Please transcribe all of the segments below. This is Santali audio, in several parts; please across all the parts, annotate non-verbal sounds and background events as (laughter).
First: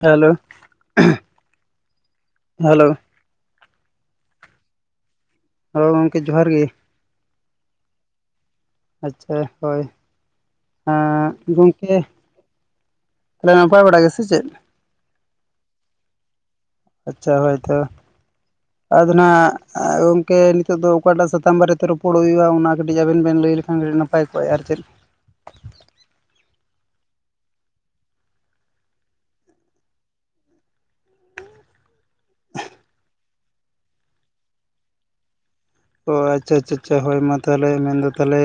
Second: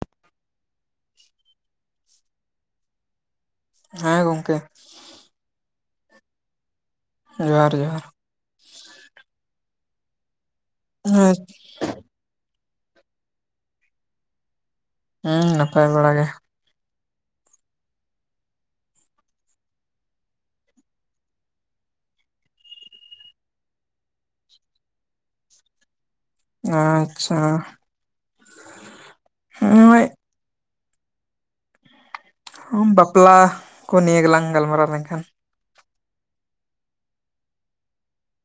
ᱦᱮ ᱦᱮᱸᱞᱳ ᱦᱮᱸᱞᱳ᱾ ᱦᱮᱸ ᱜᱚᱝᱠᱮ ᱜᱚᱝᱠᱮ ᱡᱚᱦᱟᱨ ᱜᱮ᱾ ᱡᱚᱦᱟᱨ ᱡᱚᱦᱟᱨ ᱟᱪᱪᱷᱟ ᱦᱳᱭ ᱜᱚᱝᱠᱮ, ᱛᱟᱦᱚᱞᱮ ᱱᱟᱯᱟᱭ ᱵᱟᱲᱟ ᱜᱮ ᱥᱮ ᱪᱮᱫ ᱦᱩᱸ ᱱᱟᱯᱟᱭ ᱵᱟᱲᱟ ᱜᱮ ᱾ ᱟᱪᱪᱷᱟ ᱦᱳᱭᱛᱚ ᱾ ᱟᱫᱚ ᱱᱟᱦᱟᱜ ᱜᱚᱢᱠᱮ ᱱᱤᱛᱚᱜ ᱫᱚ ᱚᱠᱟᱴᱟᱜ ᱥᱟᱛᱟᱢ ᱵᱟᱨᱮᱛᱮ ᱨᱚᱯᱚᱲ ᱦᱩᱭᱩᱜᱼᱟ, ᱚᱱᱟ ᱠᱟᱹᱴᱤᱡ ᱟᱵᱮᱱ ᱵᱮᱱ ᱞᱟᱹᱭ ᱞᱮᱠᱷᱟᱱ ᱱᱟᱯ ᱯᱟᱭ ᱠᱚᱜ ᱟ ᱟᱨ ᱪᱮᱫ ᱟᱪᱪᱷᱟ ᱦᱚᱸᱜᱼᱚᱭ ᱦᱚᱢ ᱵᱟᱯᱞᱟ ᱠᱚ ᱱᱤᱭᱟᱹ ᱜᱮᱞᱟᱝ ᱜᱟᱞᱢᱟᱨᱟᱣ ᱞᱮᱱᱠᱷᱟᱱ ᱾ ᱚᱻ ᱟᱪᱪᱷᱟ ᱟᱪᱪᱷᱟ ᱟᱪᱪᱷᱟ ᱦᱳᱭ ᱢᱟ ᱛᱟᱦᱚᱞᱮ ᱢᱮᱱᱫᱟ ᱛᱟᱦᱞᱮ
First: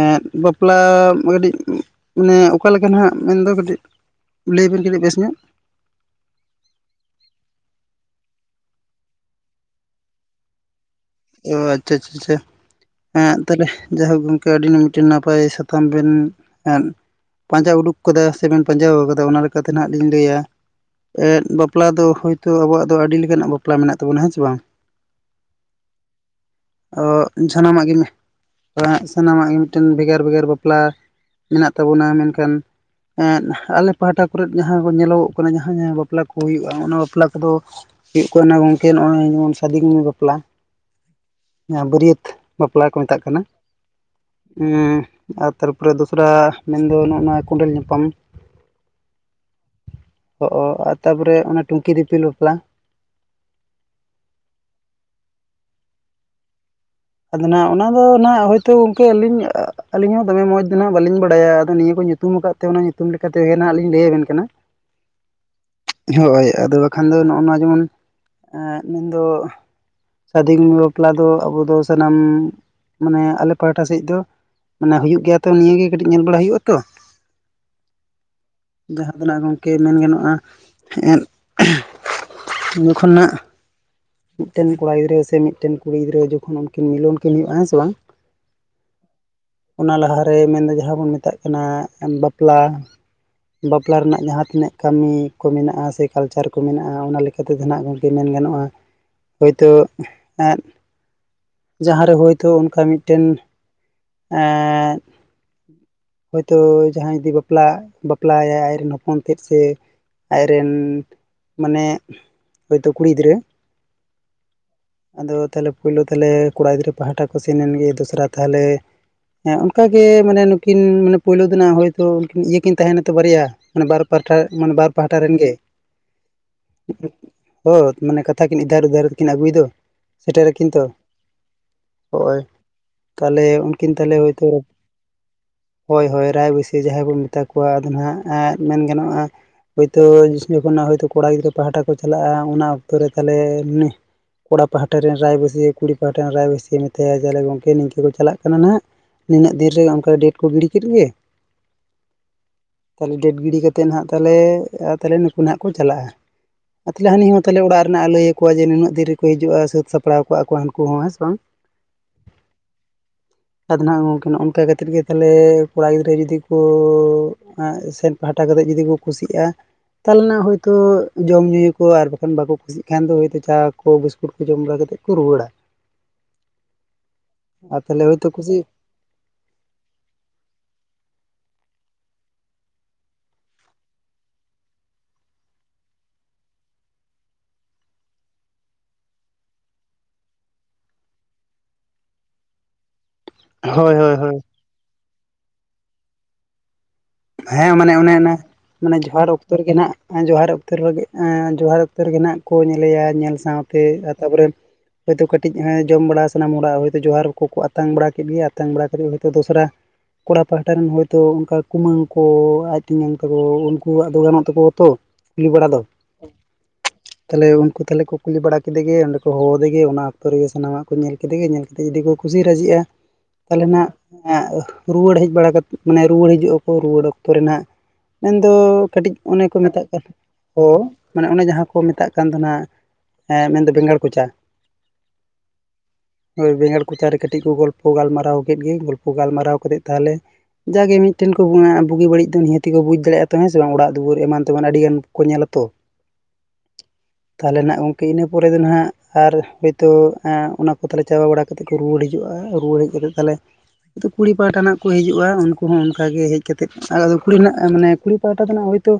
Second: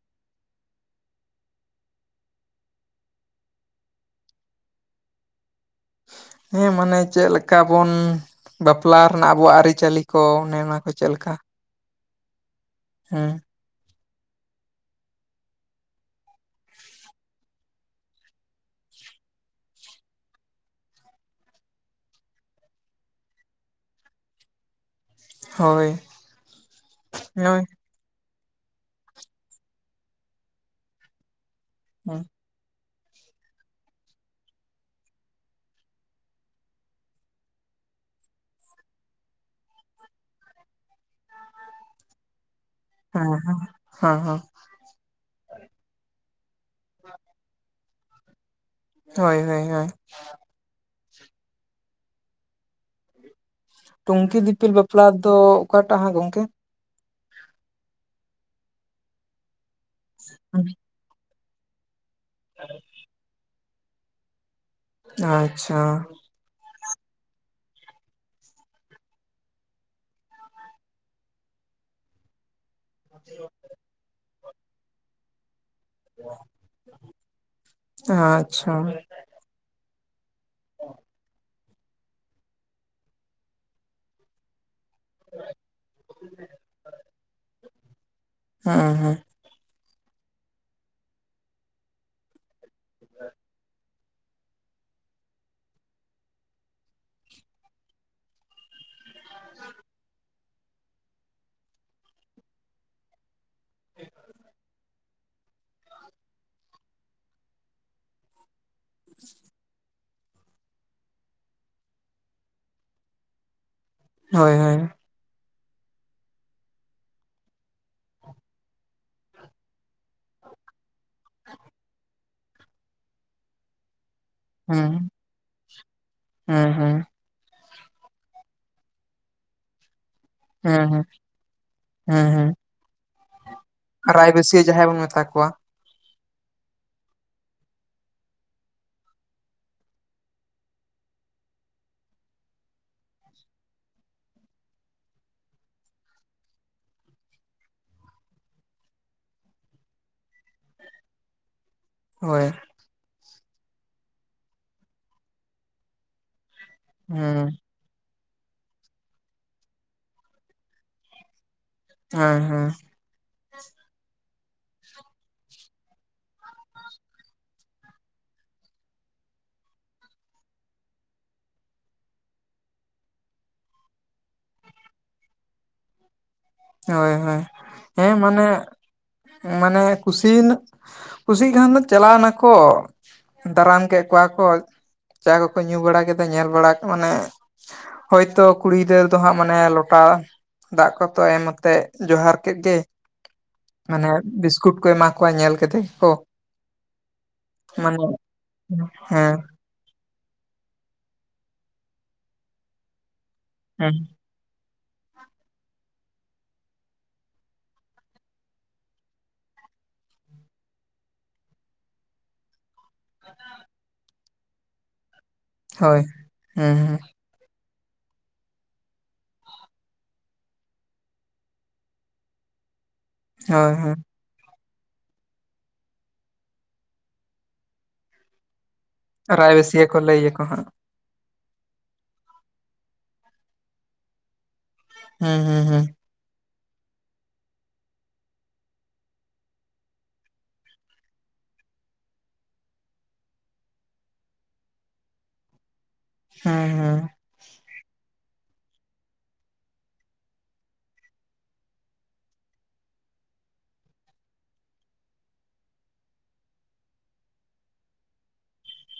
ᱮᱫ ᱵᱟᱯᱞᱟ ᱢᱟ ᱠᱟᱹᱴᱤᱡ ᱢᱟᱱᱮ ᱚᱠᱟᱞᱮᱠᱟᱱ ᱱᱟᱦᱟᱜ ᱢᱮᱱᱫᱚ ᱠᱟᱹᱴᱤᱡ ᱞᱟᱹᱭ ᱵᱤᱱ ᱠᱟᱹᱴᱤᱡ ᱵᱮᱥ ᱧᱚᱜ ᱾ ᱦᱮᱸ ᱢᱟᱱᱮ ᱪᱮᱫ ᱞᱮᱠᱟ ᱵᱚᱱ, ᱵᱟᱯᱟᱞᱟ ᱨᱮᱱᱟᱜ ᱟᱵᱚᱣᱟᱜ ᱟᱹᱨᱤᱪᱟᱹᱞᱤ ᱠᱚ ᱚᱱᱮ ᱚᱱᱟ ᱠᱚ ᱪᱮᱫ ᱞᱮᱠᱟ ᱾ ᱚ ᱟᱪᱪᱷᱟ ᱟᱪᱪᱷᱟ ᱟᱪᱪᱷᱟ ᱮᱸᱫ ᱛᱟᱦᱞᱮ ᱡᱟᱭᱦᱳᱠ ᱜᱚᱢᱠᱮ (unintelligible) ᱢᱤᱫᱴᱮᱱ ᱱᱟᱯᱟᱭ ᱥᱟᱛᱟᱢ ᱵᱮᱱ ᱮᱸᱫ ᱯᱟᱸᱡᱟ ᱩᱰᱩᱠ ᱠᱟᱫᱟ ᱥᱮᱵᱮᱱ ᱯᱟᱸᱡᱟᱣ ᱠᱟᱫᱟ ᱚᱱᱟ ᱞᱮᱠᱟᱛᱮ ᱱᱟᱦᱟᱜ ᱞᱤᱧ ᱞᱟᱹᱭᱟ, ᱮᱸᱫ ᱵᱟᱯᱞᱟ ᱫᱚ ᱦᱳᱭᱛᱳ ᱟᱵᱚᱣᱟᱜ ᱫᱚ ᱟᱹᱰᱤ ᱞᱮᱠᱟᱱᱟᱜ ᱵᱟᱯᱞᱟ ᱢᱮᱱᱟᱜ ᱛᱟᱵᱚᱱᱟ ᱦᱮᱸ ᱪᱮ ᱵᱟᱝ ᱾ ᱦᱳᱭ ᱾ ᱚᱜ (unintelligible) ᱮᱜ ᱥᱟᱱᱟᱢᱟᱜ ᱜᱮ ᱢᱤᱫᱴᱮᱱ ᱵᱷᱮᱜᱟᱨ ᱵᱷᱮᱜᱟᱨ ᱵᱟᱯᱞᱟ ᱢᱮᱱᱟᱜ ᱛᱟᱵᱚᱱᱟ, ᱦᱮᱸ ᱢᱮᱱᱠᱷᱟᱱ ᱮᱸᱫ ᱟᱞᱮ ᱯᱟᱦᱟᱴᱟ ᱠᱚᱨᱮᱜ ᱡᱟᱦᱟᱸ ᱠᱚ ᱧᱮᱞᱚᱜᱚᱜ ᱠᱟᱱᱟ ᱡᱟᱦᱟᱸ ᱡᱟᱦᱟᱸ ᱵᱟᱯᱞᱟ ᱠᱚ ᱦᱩᱭᱩᱜᱼᱟ ᱚᱱᱟ ᱵᱟᱯᱞᱟ ᱠᱚᱫᱚ ᱾ ᱦᱩᱭᱩᱜ ᱠᱟᱱᱟ ᱜᱚᱝᱠᱮ ᱱᱚᱜᱼᱚᱭ ᱡᱮᱢᱚᱱ ᱥᱟᱫᱤᱱ ᱵᱟᱯᱞᱟ ᱾ ᱡᱟᱦᱟᱸ ᱵᱟᱹᱨᱭᱟᱹᱛ, ᱵᱟᱯᱞᱟ ᱠᱚ ᱢᱮᱛᱟᱜ ᱠᱟᱱᱟ ᱦᱮᱸ ᱦᱮᱸ ᱾ ᱦᱩᱸ ᱟᱨ ᱛᱟᱨᱯᱚᱨᱮ ᱫᱚᱥᱨᱟ ᱢᱮᱱᱫᱚ ᱱᱚᱜᱼᱚ ᱱᱚᱣᱟ ᱠᱚᱸᱰᱮᱞ ᱧᱟᱯᱟᱢ ᱾ ᱦᱳᱭ ᱦᱳᱭ ᱦᱳᱭ ᱾ ᱚ ᱟᱨ ᱛᱟᱨ ᱯᱚᱨᱮ ᱚᱱᱟ ᱴᱩᱝᱠᱤ ᱫᱤᱯᱤᱞ ᱵᱟᱯᱞᱟ ᱾ ᱴᱩᱝᱠᱤ ᱫᱤᱯᱤᱞ ᱵᱟᱯᱞᱟ ᱫᱚ ᱚᱠᱟᱴᱟᱜ ᱦᱟᱸᱜ ᱜᱚᱝᱠᱮ ᱾ ᱟᱫᱚ ᱱᱟᱜ ᱚᱱᱟ ᱫᱚ ᱱᱟᱜ ᱦᱳᱭᱛᱳ ᱜᱚᱝᱠᱮ ᱟᱹᱞᱤᱧ (inaudible) ᱟᱹᱞᱤᱧ ᱦᱚᱸ ᱫᱚᱢᱮ ᱢᱚᱡᱽ ᱫᱚ ᱱᱟᱜ ᱵᱟᱹᱞᱤᱧ ᱵᱟᱲᱟᱭᱟ ᱟᱫᱚ ᱱᱤᱭᱟᱹ ᱠᱚ ᱧᱩᱛᱩᱢ ᱠᱟᱫ ᱛᱮ ᱚᱱᱟ ᱧᱩᱛᱩᱢ ᱞᱮᱠᱟ ᱛᱮᱜᱮ ᱱᱟᱦᱟᱜ ᱞᱤᱧ ᱞᱟᱹᱭ ᱟᱵᱮᱱ ᱠᱟᱱᱟ ᱾ ᱟᱪᱪᱷᱟ ᱾ ᱦᱳᱭ ᱟᱫᱚ ᱵᱟᱠᱷᱟᱱ ᱫᱚ ᱱᱚᱜᱼᱚ ᱱᱚᱣᱟ ᱡᱮᱢᱚᱱ ᱢᱮᱱᱫᱚ ᱥᱟᱫᱷᱤᱱ ᱵᱟᱯᱞᱟ ᱫᱚ ᱟᱵᱚ ᱫᱚ ᱥᱟᱱᱟᱢ ᱢᱟᱱᱮ ᱟᱞᱮ ᱯᱟᱦᱟᱴᱟ ᱥᱮᱡ ᱫᱚ ᱢᱟᱱᱮ ᱦᱩᱭᱩᱜ ᱜᱮᱭᱟ ᱛᱚ ᱱᱤᱭᱟᱹᱜᱮ ᱾ ᱠᱟᱹᱴᱤᱡ ᱧᱮᱞ ᱵᱟᱲᱟ ᱦᱩᱭᱩᱜᱼᱟ ᱛᱚ, ᱟᱪᱪᱷᱟ ᱡᱟᱸᱦᱟ ᱟᱫᱚ ᱱᱟᱜ ᱜᱚᱝᱠᱮ ᱢᱮᱱ ᱜᱟᱱᱚᱜ-ᱟ ᱮᱫ (unintelligible) ᱾ ᱢᱤᱫᱴᱮᱱ ᱠᱚᱲᱟ ᱜᱤᱫᱽᱨᱟᱹ ᱥᱮ ᱢᱤᱫᱴᱮᱱ ᱠᱩᱲᱤ ᱜᱤᱫᱽᱨᱟᱹ ᱡᱚᱠᱷᱚᱱ ᱩᱱᱠᱤᱱ ᱢᱤᱞᱚᱱ ᱠᱤᱱ ᱦᱩᱭᱩᱜᱼᱟ ᱦᱮᱸ ᱥᱮ ᱵᱟᱝ ᱾ ᱦᱮᱸ ᱦᱮᱸ ᱚᱱᱟ ᱞᱟᱦᱟᱨᱮ ᱢᱮᱱᱫᱚ ᱡᱟᱦᱟᱸ ᱵᱚᱱ ᱢᱮᱛᱟᱜ ᱠᱟᱱᱟ ᱵᱟᱯᱞᱟ ᱵᱟᱯ ᱵᱟᱯᱞᱟ ᱨᱮᱱᱟᱜ ᱡᱟᱦᱟᱸ ᱛᱤᱱᱟᱹᱜ ᱠᱟᱹᱢᱤ ᱠᱚ ᱢᱮᱱᱟᱜ-ᱟ ᱥᱮ ᱠᱟᱞᱪᱟᱨ ᱠᱚ ᱢᱮᱱᱟᱜᱼᱟ ᱚᱱᱟ ᱞᱮᱠᱟᱛᱮ ᱱᱟᱦᱟᱜ ᱜᱚᱢᱠᱮ ᱢᱮᱱ ᱜᱟᱱᱚᱜᱼᱟ ᱾ ᱦᱳᱭᱛᱳ ᱮᱫ ᱡᱟᱦᱟᱸᱨᱮ ᱦᱳᱭᱛᱳ ᱚᱱᱠᱟ ᱢᱤᱫᱴᱮᱱ ᱮᱸᱻᱫ ᱦᱚᱭᱛᱳ ᱡᱟᱦᱟᱸᱭ ᱡᱩᱫᱤ ᱵᱟᱯᱞᱟ ᱵᱟᱯᱞᱟᱭ ᱭᱟᱭ ᱟᱡᱨᱮᱱ ᱦᱚᱯᱚᱱ ᱛᱮᱫ ᱥᱮ ᱟᱡ ᱨᱮᱱᱻ ᱢᱟᱱᱮ ᱦᱳᱭ ᱛᱚ ᱠᱩᱲᱤ ᱜᱤᱫᱽᱨᱟᱹ ᱾ ᱦᱚᱭ ᱦᱚᱭ ᱾ ᱟᱫᱚ ᱛᱟᱦᱞᱮ ᱯᱩᱭᱞᱳ ᱛᱟᱞᱦᱮ ᱾ ᱠᱚᱲᱟ ᱜᱤᱫᱽᱨᱟᱹ ᱯᱟᱦᱟᱴᱟ ᱠᱚ ᱥᱮᱱ ᱮᱱ ᱜᱮ ᱫᱚᱥᱨᱟ ᱛᱟᱦᱟᱞᱮ ᱮᱜ ᱚᱱᱠᱟᱜᱮ ᱢᱟᱱᱮ ᱱᱩᱠᱤᱱ ᱢᱟᱱᱮ ᱾ ᱯᱳᱭᱞᱳ ᱫᱚᱱᱟᱜ ᱦᱳᱭᱛᱳ ᱤᱭᱟᱹ ᱠᱤᱱ ᱛᱟᱦᱮᱸ ᱱᱟᱛᱚ ᱵᱟᱨᱭᱟ ᱾ ᱢᱟᱱᱮ ᱵᱟᱨ ᱯᱟᱦᱴᱟ ᱢᱟᱱᱮ ᱵᱟᱨ ᱦᱮᱸ ᱯᱟᱦᱴᱟ ᱨᱮᱱ ᱜᱮ (inaudible) ᱾ ᱦᱮᱸ ᱦᱮᱸ ᱦᱮᱸ (unintelligible) ᱢᱟᱱᱮ ᱠᱟᱛᱷᱟ ᱠᱤᱱ ᱤᱫᱷᱟᱨᱼ ᱩᱫᱷᱟᱨ ᱛᱮᱠᱤᱱ ᱟᱹᱜᱩᱭ ᱫᱚ ᱥᱮᱴᱮᱨ ᱨᱟᱠᱤᱱ ᱛᱚ ᱾ ᱦᱮᱸ ᱦᱮᱸ ᱦᱚᱜ-ᱚᱭ ᱦᱮᱸ ᱛᱟᱦᱞᱮ ᱩᱱᱠᱤᱱ ᱛᱟᱦᱞᱮ ᱦᱳᱭ ᱛᱳ ᱨᱟᱭᱵᱟᱹᱥᱭᱟᱹ ᱡᱟᱦᱟᱸᱭ ᱵᱚᱱ ᱢᱮᱛᱟ ᱠᱚᱣᱟ ᱾ ᱦᱳᱭ ᱦᱳᱭ ᱨᱟᱭᱵᱟᱹᱥᱤᱭᱟᱹ ᱡᱟᱦᱟᱸᱭ ᱠᱚ ᱢᱮᱛᱟ ᱠᱚᱣᱟ ᱟᱫᱚ ᱱᱟᱦᱟᱜ ᱮᱜ ᱢᱮᱱ ᱜᱟᱱᱚᱜ-ᱟ ᱦᱳᱭ ᱛᱳ ᱡᱚᱠᱷᱚᱱ ᱦᱚᱭ ᱛᱳ ᱠᱚᱲᱟ ᱜᱤᱫᱽᱨᱟᱹ ᱯᱟᱦᱴᱟ ᱠᱚ ᱪᱟᱞᱟᱜ-ᱟ ᱚᱱᱟ ᱚᱠᱛᱚ ᱨᱮ ᱛᱟᱦᱞᱮ ᱠᱚᱲᱟ ᱯᱟᱦᱴᱟ ᱨᱮᱱ ᱨᱟᱭᱵᱟᱹᱥᱤᱭᱟᱹ ᱠᱩᱲᱤ ᱯᱟᱦᱟᱴᱟ ᱨᱮᱱ ᱨᱟᱭᱵᱟᱹᱥᱤᱭᱟᱹ ᱢᱮᱛᱟᱭᱟ ᱡᱟᱞᱮ ᱜᱚᱢᱠᱮ ᱪᱟᱞᱟᱜ ᱠᱟᱱᱟ ᱱᱟᱦᱟᱜᱼᱼ ᱱᱤᱱᱟᱹᱜ ᱫᱤᱱ ᱚᱱᱠᱟ ᱠᱚ ᱜᱤᱲᱤ ᱠᱮᱫ ᱜᱮ ᱦᱳᱭ ᱛᱟᱦᱞᱮ ᱰᱮᱴ ᱜᱤᱰᱤ ᱠᱟᱛᱮᱫ ᱱᱟᱦᱟᱜ ᱛᱟᱦᱞᱮ ᱛᱟᱦᱞᱮ ᱱᱩᱠᱩ ᱱᱟᱦᱟᱜ ᱠᱚ ᱪᱟᱞᱟᱜ-ᱟ ᱟᱨ ᱛᱟᱦᱞᱮ ᱦᱟᱹᱱᱤ ᱦᱚᱸ ᱦᱮᱸ ᱛᱟᱦᱞᱮ ᱚᱲᱟᱜ ᱨᱮᱱᱟᱜ ᱞᱟᱹᱭᱟ ᱠᱚᱣᱟᱭ ᱡᱮ ᱱᱩᱱᱟᱹᱜ ᱫᱤᱱ ᱨᱮᱠᱚ ᱦᱤᱡᱩᱜ-ᱟ ᱥᱟᱹᱛ ᱥᱟᱯᱲᱟᱣ ᱠᱟᱜ-ᱟ ᱠᱚᱣᱟ ᱦᱟᱹᱱᱠᱩ ᱦᱚᱸ ᱦᱮᱸ ᱥᱮ ᱵᱟᱝ ᱦᱮᱸ ᱦᱮᱸ ᱟᱫᱚ ᱱᱟᱜ ᱜᱚᱢᱠᱮ ᱚᱱᱠᱟ ᱠᱟᱛᱮᱫ ᱛᱟᱦᱞᱮ ᱠᱚᱲᱟ ᱡᱩᱫᱤ ᱠᱚᱻ ᱥᱮᱱ ᱯᱟᱦᱴᱟ ᱠᱟᱛᱮᱫ ᱡᱩᱫᱤ ᱠᱚ ᱠᱩᱥᱤᱜ-ᱟ ᱛᱟᱦᱚᱞᱮ ᱱᱟ ᱦᱳᱭ ᱛᱳ ᱡᱚᱢ ᱧᱩᱭᱟ ᱠᱚ ᱟᱨ ᱵᱟᱠᱷᱟᱱ ᱵᱟᱠᱚ ᱠᱩᱥᱤᱜᱼᱼ ᱪᱮᱫ ᱠᱷᱟᱱ ᱫᱚ ᱦᱚᱭ ᱛᱚ ᱪᱟ ᱠᱚ ᱵᱤᱥᱠᱩᱴ ᱠᱚ ᱡᱚᱢ ᱵᱟᱲᱟ ᱠᱟᱛᱮᱫ ᱠᱚ ᱨᱩᱣᱟᱹᱲᱟ ᱦᱳᱭ ᱦᱳᱭ ᱟᱨ ᱛᱟᱦᱚᱞᱮ ᱦᱮᱸ ᱦᱳᱭᱛᱳ ᱢᱟᱱᱮ ᱠᱩᱥᱤ ᱢᱟᱱᱮ ᱠᱩᱥᱤᱼᱼ ᱠᱩᱥᱤᱜ ᱠᱷᱟᱱ ᱠᱚ ᱪᱟᱞᱟᱣ ᱱᱟᱠᱚ ᱫᱟᱨᱟᱢ ᱠᱮᱫ ᱠᱚᱣᱟ ᱠᱚ ᱪᱟ ᱠᱚᱠᱚ ᱧᱩ ᱵᱟᱲᱟ ᱠᱮᱫᱟ ᱧᱮᱞ ᱵᱟᱲᱟ ᱢᱟᱱᱮᱼᱼ ᱦᱳᱭᱛᱚ ᱠᱩᱲᱤ ᱜᱤᱫᱟᱹᱨ ᱫᱚ ᱦᱟᱸᱜ ᱢᱟᱱᱮ ᱞᱚᱴᱟ ᱫᱟᱜ ᱠᱚᱛᱚ ᱮᱢᱼᱼ ᱛ ᱡᱚᱦᱟᱨ ᱠᱮᱫ ᱜᱮ ᱦᱳᱭ ᱢᱟᱱᱮ ᱦᱳᱭ ᱦᱳᱭ ᱵᱤᱥᱠᱩᱴ ᱠᱚ ᱮᱢᱟ ᱠᱚᱣᱟ ᱧᱮᱞ ᱠᱟᱛᱮ ᱜᱮᱠᱚ ᱦᱮᱸ ᱢᱟᱱᱮ ᱚᱱᱮ ᱚᱱᱟ ᱢᱟᱱᱮ ᱡᱚᱦᱟᱨ ᱦᱮᱸ ᱚᱠᱛᱚ ᱨᱮᱜᱮ ᱱᱟᱜᱼᱼ ᱡᱚᱦᱟᱨ ᱚᱠᱛ ᱨᱮᱜᱮ ᱮᱸ ᱡᱚᱦᱟᱨ ᱚᱠᱛᱚ ᱨᱮᱜᱮ ᱦᱟᱸᱜ ᱠᱚ ᱧᱮᱞᱮᱭᱟ ᱧᱮᱞ ᱥᱟᱣ ᱛᱮ ᱦᱮᱸ ᱛᱟᱨᱯᱚᱨᱮᱼᱼ ᱦᱳᱭ ᱛᱳ ᱠᱟᱹᱴᱤᱡ ᱦᱚᱸᱭ ᱡᱚᱢ ᱵᱟᱲᱟ ᱥᱟᱱᱟᱢ ᱦᱚᱲᱟᱜ ᱦᱚᱭᱛᱳ ᱡᱚᱦᱟᱨ ᱠᱚᱠᱚ ᱟᱛᱟᱝ ᱵᱟᱲᱟ ᱠᱮᱫ ᱜᱮᱭᱟ ᱟᱛᱟᱝ ᱵᱟᱲᱟ ᱠᱮᱜ-ᱜᱤ ᱫᱚᱥᱨᱟᱼᱼ ᱠᱚᱲᱟ ᱯᱟᱦᱟᱴᱟ ᱨᱮᱱ ᱦᱚᱭᱛᱚ ᱚᱱᱠᱟ ᱠᱩᱢᱟᱹᱝᱼᱼ ᱠᱚ ᱟᱡ ᱛᱮᱧᱟᱝ ᱛᱟᱠᱚ ᱩᱱᱠᱩᱣᱟᱜ ᱫᱚ ᱜᱟᱱᱚᱜ ᱛᱟᱠᱚᱣᱟ ᱛᱚᱼᱼ ᱠᱩᱞᱤ ᱵᱟᱲᱟ ᱫᱚᱼᱼ ᱦᱳᱭ ᱦᱩᱸ ᱦᱩᱸ ᱛᱟᱦᱞᱮ ᱩᱱᱠᱩ ᱛᱟᱦᱞᱮ ᱠᱚ ᱠᱩᱞᱤ ᱵᱟᱲᱟ ᱠᱮᱫᱮ ᱜᱮ ᱚᱸᱰᱮ ᱠᱚ ᱦᱚᱦᱚᱫᱮ ᱜᱮ ᱚᱱᱟ ᱚᱠᱛᱚ ᱨᱮᱜᱮ ᱥᱟᱱᱟᱢᱟᱜ ᱠᱚ ᱧᱮᱞ ᱠᱮᱫᱮ ᱜᱤ ᱧᱮᱞᱼᱼ ᱡᱩᱫᱤ ᱠᱚ ᱠᱩᱥᱤ ᱛᱟᱦᱞᱮ ᱦᱳᱭ ᱱᱟᱜ ᱦᱳᱭ ᱨᱩᱣᱟᱹᱲ ᱦᱮᱡ ᱵᱟᱲᱟ ᱠᱟᱛᱮᱫ ᱢᱟᱱᱮ ᱨᱩᱣᱟᱹᱲ ᱦᱤᱡᱩᱜᱼᱼ ᱨᱩᱣᱟᱹᱲ ᱚᱠᱛᱚ ᱨᱮ ᱱᱟᱦᱟᱜ ᱢᱮᱱ ᱫᱚ ᱠᱟᱹᱴᱤᱡ ᱚᱱᱮ ᱠᱚ ᱨᱟᱭᱵᱟᱹᱥᱭᱟᱹ ᱢᱮᱛᱟᱜ ᱠᱟᱱ, ᱞᱟᱹᱭᱟᱠᱚ ᱚᱻ ᱦᱟᱸᱜ ᱢᱟᱱᱮ ᱚᱱᱮ ᱡᱟᱦᱟᱸ ᱠᱚ ᱢᱮᱛᱟᱜ ᱠᱟᱱ ᱫᱚ ᱱᱟᱜ ᱮᱸ ᱢᱮᱱᱫᱚ ᱵᱮᱸᱜᱟᱲ ᱠᱚᱪᱟ ᱦᱮᱸ ᱦᱩᱸ ᱦᱩᱸ ᱵᱮᱸᱜᱟᱲ ᱠᱚᱪᱟᱨᱮ ᱠᱟᱹᱴᱤᱡ ᱠᱚ ᱜᱚᱞᱯᱚ ᱜᱟᱞᱢᱟᱨᱟᱣ ᱠᱮᱫ ᱜᱮ ᱜᱚᱞᱯᱚ ᱜᱟᱞᱢᱟᱨᱟᱣ ᱠᱟᱛᱮᱜ ᱛᱟᱦᱚᱞᱮ ᱡᱟᱜᱮ ᱢᱤᱫᱴᱮᱱᱼᱼ ᱵᱩᱜᱤ ᱵᱟᱹᱲᱤᱡ ᱫᱚ ᱱᱤᱦᱟᱹᱜᱠᱚ ᱵᱩᱡᱽ ᱫᱟᱲᱮᱭᱟᱜᱼᱟ ᱛ ᱦᱸᱮ ᱵᱟᱝ ᱚᱲᱟᱜ ᱫᱩᱣᱟᱹᱨ ᱮᱢᱟᱱ ᱛᱮᱢᱟᱱ ᱟᱹᱰᱤ ᱜᱟᱱ ᱠᱚ ᱧᱮᱞᱟ ᱛᱚ ᱦᱮᱸ ᱦᱮᱸ ᱛᱟᱦᱞᱮ ᱱᱟᱜ ᱜᱚᱢᱠᱮ ᱤᱱᱟᱹ ᱯᱚᱨᱮ ᱫᱚ ᱱᱟᱦᱟᱜ ᱟᱨ ᱦᱚᱭ ᱛᱚ ᱚᱱᱟ ᱯᱚᱛᱷᱟᱞᱮ ᱪᱟᱵᱟ ᱵᱟᱲᱟᱼᱼ ᱠᱟᱛᱮ ᱠᱚ ᱨᱩᱣᱟᱹᱲ ᱦᱤᱡᱩᱜ-ᱟ ᱨᱩᱣᱟᱹᱲ ᱦᱮᱡ ᱠᱟ ᱠᱟᱛᱮᱮᱫ ᱛᱟᱦᱚᱞᱮ ᱠᱩᱲᱤ ᱯᱟᱦᱴᱟᱱᱟᱜ ᱠᱚ ᱦᱤᱡᱩᱜ-ᱟ ᱩᱱᱠᱩ ᱦᱚᱸᱼᱼ ᱚᱱᱠᱟ ᱜᱮ ᱦᱮᱡ ᱠᱟᱛᱮᱫ ᱟᱫᱚ ᱠᱩᱲᱤ ᱨᱮᱱᱟᱜ ᱢᱟᱱᱮ ᱠᱩᱲᱤ ᱯᱟᱦᱴᱟ ᱫᱚ ᱦᱳᱭ ᱛᱳᱼᱼ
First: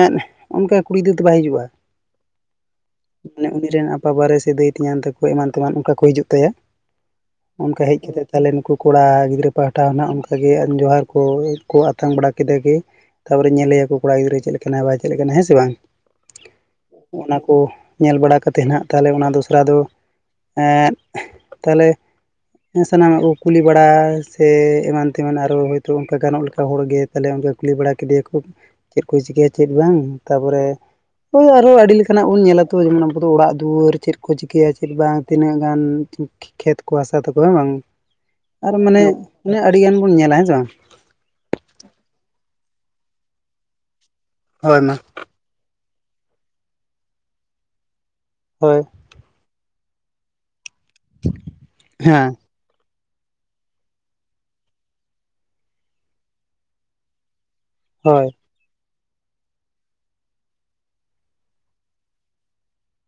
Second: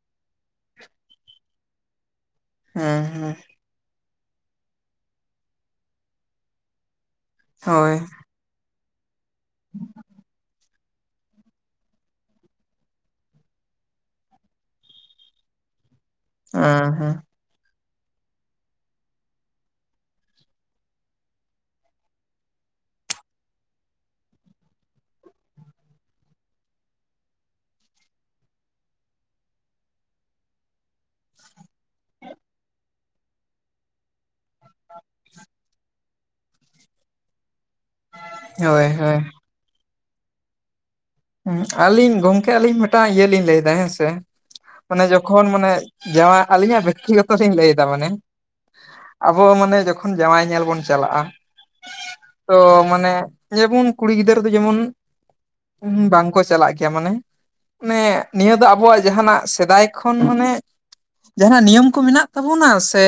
ᱮᱜ ᱚᱱᱠᱟ ᱠᱩᱲᱤ ᱜᱤᱫᱽᱨᱟᱹ ᱫᱚ ᱵᱟᱭ ᱦᱤᱡᱩᱜ‌ ᱟᱭ ᱦᱮ ᱦᱮ‌ ᱟᱡ ᱨᱮᱱ ᱟᱯᱟᱵᱟᱨᱮ ᱥᱮ ᱫᱟᱹᱭ ᱛᱮᱧᱟᱝ ᱛᱟᱠᱚ ᱮᱢᱟᱱ ᱛᱮᱢᱟᱱ ᱚᱱᱠᱟ ᱠᱚ ᱦᱤᱡᱩᱜ ᱛᱟᱭᱟ ᱚᱱᱠᱟ ᱦᱳᱭ ᱦᱮᱡ ᱠᱟᱛᱮ ᱛᱟᱦᱚᱞᱮ ᱱᱩᱠᱩ ᱠᱚᱲᱟ ᱜᱤᱫᱽᱨᱟᱹ ᱯᱟᱦᱴᱟ ᱱᱟᱜ ᱚᱱᱠᱜᱮ ᱮᱢ ᱡᱚᱸᱦᱟᱨ᱾ ᱠᱚ ᱟᱛᱟᱝ ᱵᱟᱲᱟ ᱠᱮᱫᱟᱮ ᱜᱮ ᱛᱟᱨᱯᱚᱨᱮ ᱧᱮᱞᱮᱭᱟᱠᱚ ᱠᱚᱲᱟ ᱜᱤᱫᱽᱨᱟᱹ ᱪᱮᱫ ᱞᱮᱠᱟᱱᱟ ᱵᱟᱭ ᱪᱮᱫ ᱞᱮᱠᱟᱱᱟ ᱦᱮᱸ ᱥᱮ ᱵᱟᱝ? ᱦᱮᱸ ᱦᱮᱸ ᱚᱱᱟ ᱠᱚ ᱧᱮᱞ ᱵᱟᱲᱟ ᱠᱟᱛᱮᱫ ᱱᱟᱦᱟᱜ ᱛᱟᱦᱚᱞᱮ ᱚᱱᱟ ᱫᱚᱥᱨᱟ ᱫᱚ ᱮ ᱛᱟᱦᱚᱞᱮ ᱥᱟᱱᱟᱢᱟᱜ ᱜᱮ ᱠᱩᱞᱤ ᱵᱟᱲᱟ ᱥᱮ ᱮᱢᱟᱱ ᱛᱮᱢᱟᱱ ᱟᱨᱚ ᱦᱚᱭ ᱛᱚ ᱚᱱᱠᱟ ᱜᱟᱱᱚᱜ ᱞᱮᱠᱟ ᱦᱚᱲᱜᱮ ᱛᱟᱦᱚᱞᱮ ᱚᱱᱠᱟ ᱠᱩᱞᱤ ᱵᱟᱲᱟ ᱠᱮᱫᱮᱭᱟᱠᱚ ᱪᱮᱫ ᱠᱚ ᱪᱤᱠᱟᱹᱭ ᱛᱟᱦᱮᱫ ᱵᱟᱲᱟᱭᱟᱢ ᱛᱟᱯᱚᱨᱮ ᱦᱳᱭ ᱟᱨᱚ ᱟᱹᱰᱤ ᱞᱮᱠᱟᱱᱟᱜ ᱵᱚᱱ ᱧᱮᱞ ᱟᱛᱚ ᱡᱮᱢᱚᱱ ᱟᱵᱚ ᱫᱚ ᱳᱲᱟᱜ ᱫᱩᱭᱟᱹᱨ ᱠᱚ ᱪᱤᱠᱟᱹᱭᱟ ᱪᱮᱫ ᱵᱟᱝ ᱛᱤᱱᱟᱹᱜ ᱜᱟᱱ ᱠᱷᱮᱛ ᱦᱟᱥᱟ ᱛᱟᱠᱚ ᱦᱮᱸ ᱵᱟᱝ᱾ ᱟᱨ ᱦᱳᱭ ᱢᱟᱱᱮ ᱦᱳᱭ ᱟᱱᱮ ᱟᱹᱰᱤᱜᱟᱱ ᱵᱚᱱ ᱧᱮᱞᱟ ᱦᱮᱸ ᱥᱮ ᱵᱟᱝ᱾ ᱦᱩᱸ ᱟᱹᱞᱤᱧ ᱜᱚᱝᱠᱮ ᱟᱹᱞᱤᱧ ᱢᱤᱫᱴᱟᱝ ᱤᱭᱟᱹ ᱞᱤᱧ ᱞᱟᱹᱭ ᱫᱟ ᱦᱮᱸ ᱥᱮ ᱦᱳᱭ ᱢᱟ ᱚᱱᱮ ᱡᱚᱠᱷᱚ ᱡᱚᱛᱚᱠᱷᱚᱱ ᱢᱟᱱᱮ ᱡᱟᱭᱟ ᱟᱹᱞᱤᱧᱟᱜ ᱵᱮᱠᱛᱤᱜᱚᱛᱚ ᱞᱟᱹᱭ ᱫᱟ ᱢᱟᱱᱮ᱾ ᱦᱳᱭ᱾ ᱟᱵᱚ ᱢᱟᱱᱮ ᱡᱚᱠᱷᱚᱱ ᱡᱟᱣᱟᱭ ᱧᱮᱞ ᱵᱚᱱ ᱪᱟᱞᱟᱜᱼᱟ᱾ ᱦᱮᱸ ᱛᱚ ᱢᱟᱱᱮ ᱡᱮᱢᱚᱱ ᱠᱩᱲᱤ ᱜᱤᱫᱽᱟᱹᱨ ᱫᱚ ᱡᱮᱢᱚᱱ᱾ ᱦᱩ ᱵᱟᱝᱠᱚ ᱪᱟᱞᱟᱜ ᱜᱮᱭᱟ ᱢᱟᱱᱮ ᱢᱟᱱᱮ ᱦᱳᱭ ᱱᱤᱭᱟᱹ ᱫᱚ ᱟᱵᱚᱣᱟᱜ ᱡᱟᱦᱟᱱᱟᱜ ᱥᱮᱫᱟᱭ ᱠᱷᱚᱱ ᱢᱟᱱᱮ ᱡᱟᱦᱟᱸ ᱱᱟᱜ ᱱᱤᱭᱚᱢ ᱠᱚ ᱢᱮᱱᱟᱜ ᱛᱟᱠᱳᱱᱟ ᱥᱮ